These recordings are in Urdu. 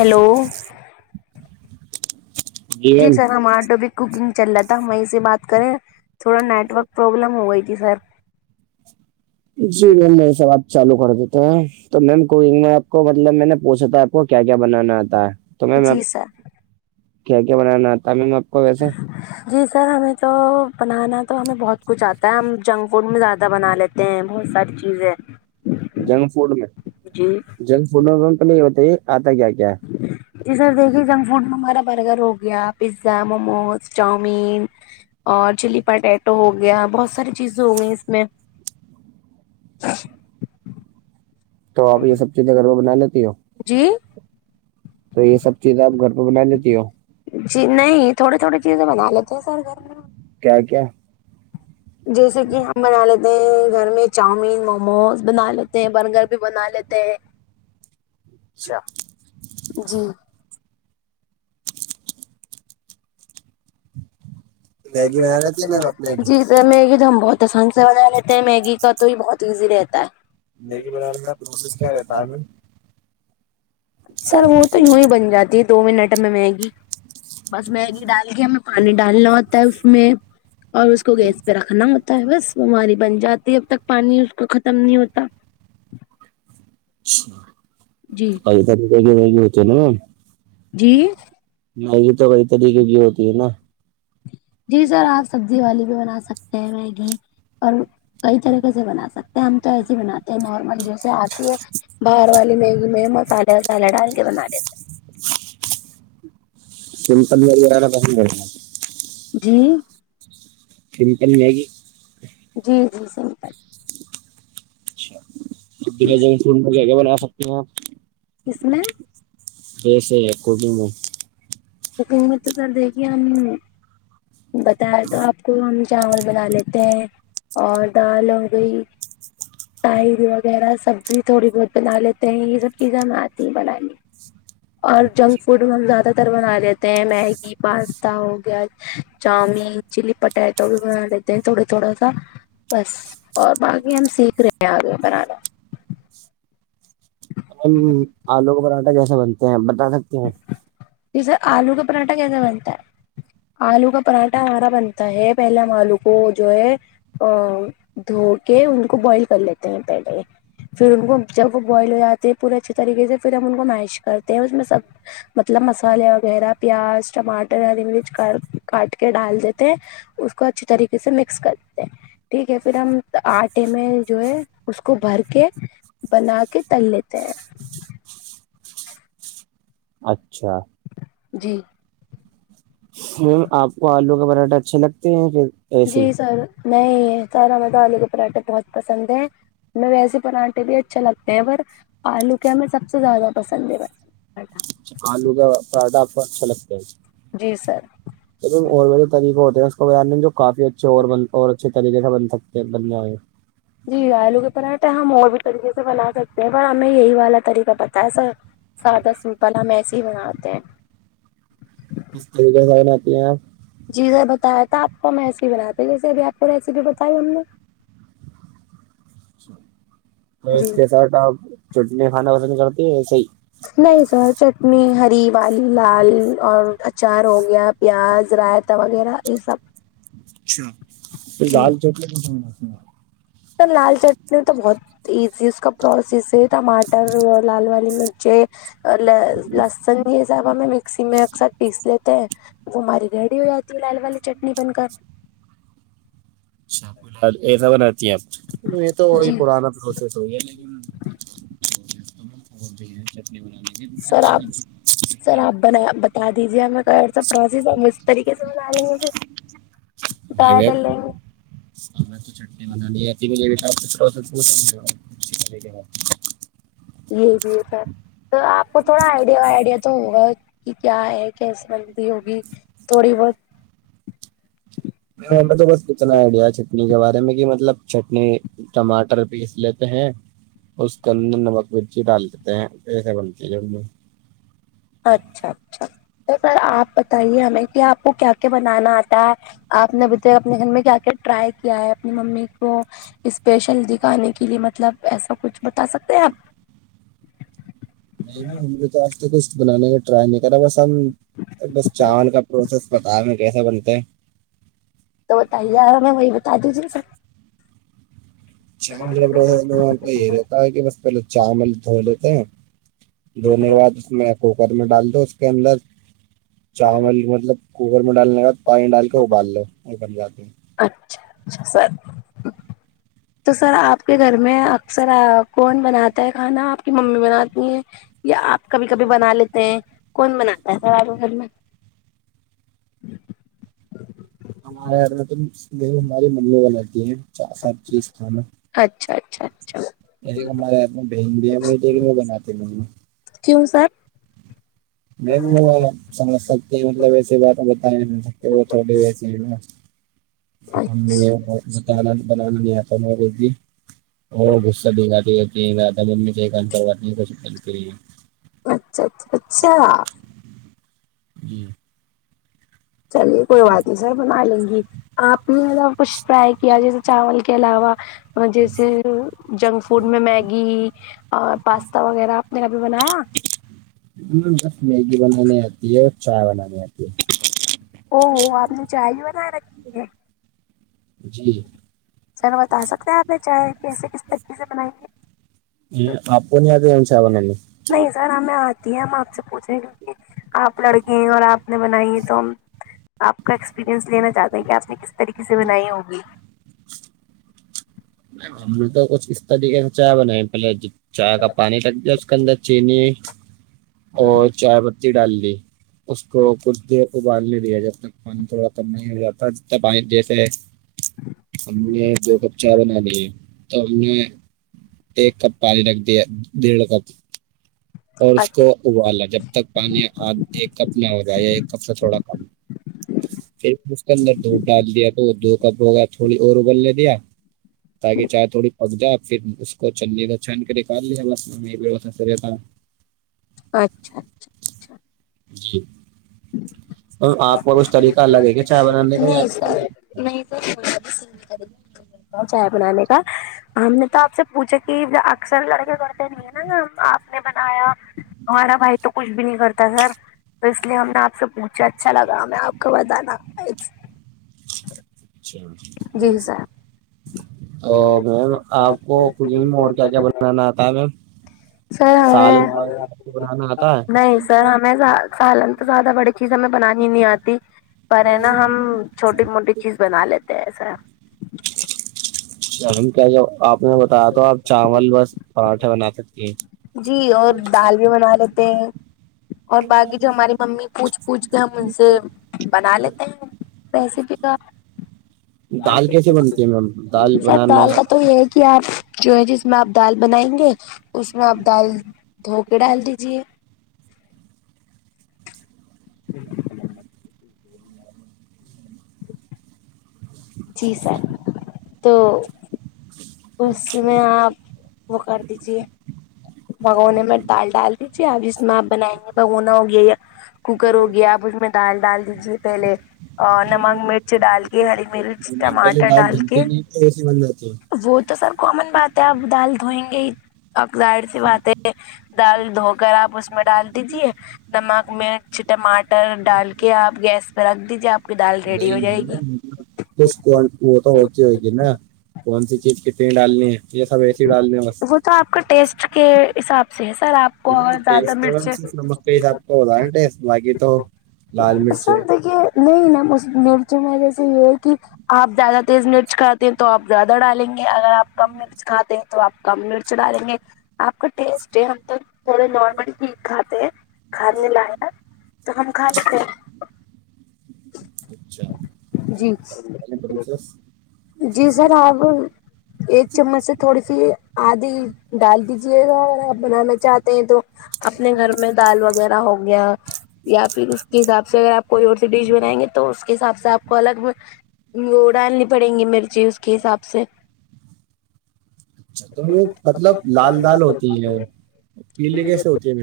ہیلو [inaudible] [unintelligible] جی سر ہمار آٹو بھی کوکنگ چل رہا تھا وہیں سے بات کریں تھوڑا نیٹورک پروابلم ہو گئی تھی سر [unintelligible] جی م نہیں س بات [unintelligible] چالو کر دیتے ہیں تو میم کوکنگ میں آپ کو مطلب میں نے پوچھا تھا آپ کو کیا کیا بنانا آتا ہے تو میم جی سر کیا کیا بنانا آتا میم آپ کو ویسے جی سر ہمیں تو بنانا تو ہمیں بہت کچھ آتا ہے ہم جنک فوڈ میں زیادہ بنا لیتے ہیں بہت ساری چیزیں جنک فوڈ میں جی جنک فوڈ میں پہلے بتائیے آتا کیا کیا ہے جی سر دیکھیے جنک فوڈ میں ہمارا برگر ہو گیا پیزا موموز چاؤمین اور چلی پٹیٹ ہو گیا بہت ساری چیزیں ہو گئی اس میں تو آپ یہ سب چیزیں گھر میں بنا لیتی ہو جی تو یہ سب چیزیں آپ گھر پہ بنا لیتی ہو جی نہیں تھوڑے تھوڑی چیزیں بنا لیتے ہیں سر گھر میں کیا کیا جیسے کہ ہم بنا لیتے ہیں گھر میں چاؤمین موموز بنا لیتے ہیں برگر بھی بنا لیتے ہیں اچھا جی میگی بنا رہی تھی میم آپ میگی جی سر میگی تو ہم بہت تو سن سے بنا لیتے ہیں میگی کا تو ہی بہت ایزی رہتا ہے میگی بنانا بنانے تھا کا پروسیس کیا رہتا ہے آ میم سر وہ تو یوں ہی بن جاتی دو منٹ ہمیں میگی بس میگی ڈال کے ہمیں پانی ڈالنا ہوتا ہے اس میں اور اس کو گیس پہ رکھنا ہوتا ہے بس ہماری بن جاتی اب تک پانی اس کو ختم نہیں ہوتا اچھا جی [inaudible] جی [inaudible] جی سر آپ سبزی والی بھی بنا سکتے ہیں میگی اور کئی طریقے سے بنا سکتے ہیں ہم تو ایسے ہی بناتے ہیں نارمل جیسے آتی ہے باہر والی میگی میں مسالہ وسالاہ ڈال کے بنا لیتے ہیں سمپل وغیرہ بسندا جی سمپل میگی جی جی سمپل [inaudible] بنا سکتے ہیں آپ کس میں ایسے کوکنگ میں کوکنگ میں تو سر دیکھیے ہم بتائے تو آپ کو ہم چاول بنا لیتے ہیں اور دال ہو گئی راعس وغیرہ سبزی تھوڑی بہت بنا لیتے ہیں یہ سب چیزیں ہم آتی ہیں بنانے اور جنک فوڈ ہم زیادہ تر بنا لیتے ہیں میگی پاستا ہو گیا چاؤمین چلی پٹیٹو بھی بنا لیتے تھوڑا تھوڑا سا بس اور باقی ہم سیکھ رہے ہیں آگے بنانا ہم آلو کا پراٹھا کیسا بنتے ہیں بتا سکتے ہیں جیسے آلو کا پراٹھا کیسا بنتا ہے آلو کا پراٹھا ہمارا بنتا ہے پہلے ہم آلو کو جو ہے دھو کے ان کو بوائل کر لیتے ہیں پہلے پھر ان کو جب وہ بوائل ہو جاتی ہے پورے اچھے طریقے سے پھر ہم ان کو میش کرتے ہیں اس میں سب مطلب مسالے وغیرہ پیاز ٹماٹر ہری مرچ کاٹ کے ڈال دیتے اس کو اچھی طریقے سے مکس کرتے ہیں ٹھیک ہے پھر ہم آٹے میں جو ہے اس کو بھر کے بنا کے تل لیتے ہیں اچھا جی میم آپ کو آلو کا پراٹھا اچھے لگتے ہیں پھر ایسے جی ہی سر نہیں ہے سارا مزہ آالو کے پراٹھے بہت پسند ہیں ہمیں ویسے پراھے بھی اچھا لگتے ہیں پر آلو کے ہمیں سب سے زیادہ پسند ہے بٹٹ چ آلو کا پراٹھا آپ کو اچھا لگتا ہے جی سر چ اور بڑے طریق ہوتے ہیں اس کو باننے جو کافی اچھے اور ب اچھے طریقے سے بن سکتے بن ج جی آلو کے طحٹ ہے ہم اور بھی طریقے سے بنا سکتے ہیں پر ہمیں یہی والا طریقہ بتا ہے سر سیاادہ سمپل ہم ایسے ہی بناتے ہیں اس طریقے سن آتی ہیں آپ جی سر بتایا تھا آپ کو ہم ایسی ہی بناتے ہیں جیسے ابھی آپ کو ریسیپی بتائی ہم نے جی کے سر آپ چٹنی خھانڈا پسند کرتی ہے صی نہیں سر چ میں ہری والی لال اور اچار ہو گیا پیاز رائت وغیرہ یہ سب اچھا پھر جی دال چوکلے ک تو لال چٹنی تو بہت ایزی اس کا پروسیس ہے ٹماٹر لال والی مرچے ل لسن گی ب ہمیں مکسی میں اکثر پیس لیتے ہیں وہ ہماری ریڈی ہو جاتی ہے لال والی چٹنی بن کر اچھا سب نہیںتیپ یہ تو جی پان کوشش ہو ہے لیکن بھی چٹنی بنانے سر آپ جتی سر آپ بنا بتا دیجیے س پروسیس اس طریقے سے بنا لیں گ مھے م وب ہاں میں تو چٹنی بنتی م بھی تھم جی جی سر تو آپ کو تھوڑا آئیڈیا وئیڈیا تو ہوگا کہ کیا ہے کیس مندی ہوگی تھوڑی بہت میں ہو تو بس اتنا آئیڈیا چٹنی کے بارے میں کہ مطلب چٹنی ٹماٹر پیس لیتے ہیں اس کے اندر نمک مرچی ڈال دیتے ہیں کیسے بنتی ہے اچھا اچھا تو سر آپ بتائیے ہمیں کہ آپ کو کیا کیا بنانا آتا ہے آپ نے بتاائی اپنے گھر میں کیا کے ٹرائی کیا ہے اپنی ممی کو اسپیشل دکھانے کے لیے مطلب ایسا کچھ بتا سکتے ہیں آپ [inaudible] نہیں ہمے تو آج تو کچھ بنانا ہے ٹرائی نہیں کرا بس ہم بس چاول کا پروسیس بتا ہم کیسا بنتا ہے تو بتائیا میں وہی بتا دیجی سب چاول جب وہاں تو یہی رہتا ہے کہ بس پہلے چاول دھو لیتے ہیں دھونے کے بعد اس میں کوکر میں ڈال دو اس کے اندر چاول مطلب کوکر میں ڈالنے کا بد پانی ڈال کے ابال لو اور ب جاتے اچھا اچھا سر تو سر آپ کے گھر میں اکثر آ کون بناتا ہے کھانا آپ کی ممی بناتی ہیں یا آپ کبھی کبھی بنا لیتے ہیں کون بناتا ہے سر آپ گھر میں ہمارے اد توو ہماری ممیوں والتی ہیں سب چیز کھانا اچھا اچھا اچھا ایک ہمارے ہات میں بہن بھی ب تھے کہ وہ بناتے ب کیوں سر نہیں وہ سمجھ سکتے ہیں مطلب ایسی بات بتائ کہ وہ تھوڑی ویسی ہے نا دکانات بنانا نہیں آتا بھی اور غصہ دکھاتی آ ممی سے کان پروات نہیں کر سکتا اچھا اچھا اچھا جی چلیے کوئی بات نہیں سر بنا لیں گی آپ نے مطلب کچھ فرائی کیا جیسے چاول کے علاوہ جیسے جنک فوڈ میں میگی اور پاستا وغیرہ آپ نے کبھی بنایا ہ بس میگی بنانانی آتی ہے اور چائے بنانی آتی ہے او ہو آپ نے چائے ہی بنا رکھی ہے جی سر بتا سکتے ہیں آپ یہ چائے کیسے کس طریقے سے بنائیں گے اپ کو نہی آتی چائے بناتی نہیں سر ہمیں آتی ہے ہم آپ سے پوچھیں گے آپ لڑکی ہیں اور آپ نے بنائی ہے تو آپ کا ایکسپیریئنس لینا چاہتے ہیں کہ آپ نے کس طریقے سے بنائی ہوگی ہم نے تو کچھ اس طریقے سے چائے بنائی پہلے جب چائے کا پانی لگ دیا اس کے اندر چینی اور چائے پتی ڈال دی اس کو کچھ دیر ابال ل رہیا جب تک پانی تھوڑا کم نہیں ہو جاتاب جیسے ہم نے یہ دو کپ چا بنا لی ہے تو ہم نے ایک کپ پانی رکھ دیا ڈیڑھ کپ اور اس کو ابالا جب تک پانی آ ایک کپ نہ ہو جائے ایک کپ سے تھوڑا کم پھر اس کے اندر دودھ ڈال دیا تو وہ د کپ ویر تھوڑی اور ابلنےے دیا تاکہ چائے تھوڑی پک جائے پھر اس کو چنی کا چھن کے نکال لیا بس مہتس رہتا اچھا اچھا جی اور آپ کو ک طریقہ الگ ہے کہ چائے بنانے کا نہیں آپ سر نہیں تو چائے بنانے کا ہم نے تو آپ سے پوچھا کہ اکثر لڑکے لڑتے نہیں ہیں نا آپ نے بنایا ہمارا بھائی تو کچھ بھی نہیں کرتا سر تو اس لیے ہم نے آپ سے پوچھا اچھا لگا ہمیں آپ کو بتانا اچھا جی سر تو میم آپ کو ککنگ میں اور کیا کیا بنانا آتا ہے میم سر سالن ہمیں وغیرہ بنانا آتا نہیں سر ہمیں سالن تو زیادہ بڑے چیز ہمیں بنانی نہیں آتی پر ہے نا ہم چھوٹی موٹی چیز بنا لیتے ہیں ایسا ہم کیا آپ نے بتایا تو آپ چاول بس پراٹھا بنا سک کہ جی اور دال بھی بنا لیتے ہیں اور باقی جو ہماری ممی پوچھ پوچھ کے ہم ان سے بنا لیتے ہیں ویسے بھی کا دال کیسے بنتی ہے میم دال سر بنانا سوال کا تو یہ ہے کہ آپ جو ہے جس میں آپ دال بنائیں گے اس میں آپ دال دھو کے ڈال دیجیے ہ [unintelligible] ول بے [unintelligible] ہ [inaudible] جی سر تو اس میں آپ وہ کر دیجیے بگونے میں دال ڈال دیجیے اب ج میں آپ بنائیں گے بگونا ہو گیا یہ کوکر ہو گیا آپ اس میں دال ڈال دیجیے پہلے اور نمک مرچ ڈال کے ہری مرچ پہلے ٹماٹر دال ڈال دھلتے کے نہیں تو ایسے بن جاتی ہے وہ تو سر کامن بات ہے آپ دال دھوئیں گے ہی آکزائڈ سی بات ہے دال دھو کر آپ اس میں ڈال دیجے نمک مرچ ٹماٹر ڈال کے آپ گیس پہ رکھ دیجیے آپ کی دال ریڈی نہیں ہو جائے گی نہیں کچھ وہ تو ہوتی ہوئے گی نا [inaudible] کون سی چیز کتنی ڈالنی ہے یہ سب ایسی ڈالنی ہے بس وہ تو آپ کا ٹیسٹ کے حساب سے ہے سر آپ کو اگر زیادہ ٹیسٹ تو مرچ صرف نمک کے آپ کو ہوتاا ٹیسٹ باقی تو [inaudible] ا مرچیں سل دیکھیے نہیں نا مرچ میں جیسے یہ ہے کہ [inaudible] آپ زیادہ تیز مرچ کھاتے ہیں تو آپ زیادہ ڈالیں گے اگر آپ کم مرچ کھاتے ہیں تو آپ کم مرچ ڈالیں گے آپ کا ٹیسٹ ہے ہم تو تھوڑا نارمل ہی کھاتے ہیں کھانے لائق [inaudible] تو ہم کھا لیتے اچھا [inaudible] جی اچھا جی سر آپ ایک چمچ سے تھوڑی سی آدھی ڈال دی اگر آپ بنانا چاہتے ہیں تو اپنے گھر میں دال وغیرہ ہوگی یا یا پھر اس کے حساب سے اگر آپ کوئی اور سی ڈش بنائیں گے تو اس کے حساب سے آپ کو الگ وہ ا ڈالنی پڑیں گی مرچی اس کے حساب سے اچھا تو وہ مطلب لال دال ہوتی ہے ن وہ پیلے کیسے ہوتے ہیں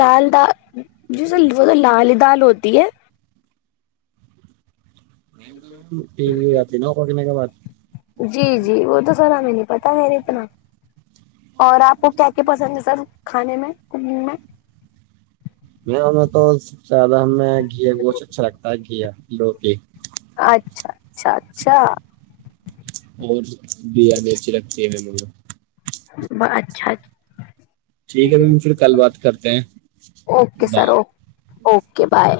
لال دا جیسے وہ س لال دال ہوتی ہے پری ہو جاتی نوک کہنے کے بات [inaudible] جی جی وہ تو سر ہمیں نہیں پتا خیر اتنا اور آپ کو کیا کیا پسند ہے سر کھانے میں کوکنگ میں م میں تو زیادہ ہم گھی گوچھ اچھا لگتا ہے گھییا لو کی [inaudible] اچھا اچھا اچھا اور بیاانی اچھی لگتی ہے م مھ [inaudible] اچھاچ [inaudible] ٹھیک ہے میم پھر کل بات کرتے ہیں اوکے بائے سر ا اوکے بائے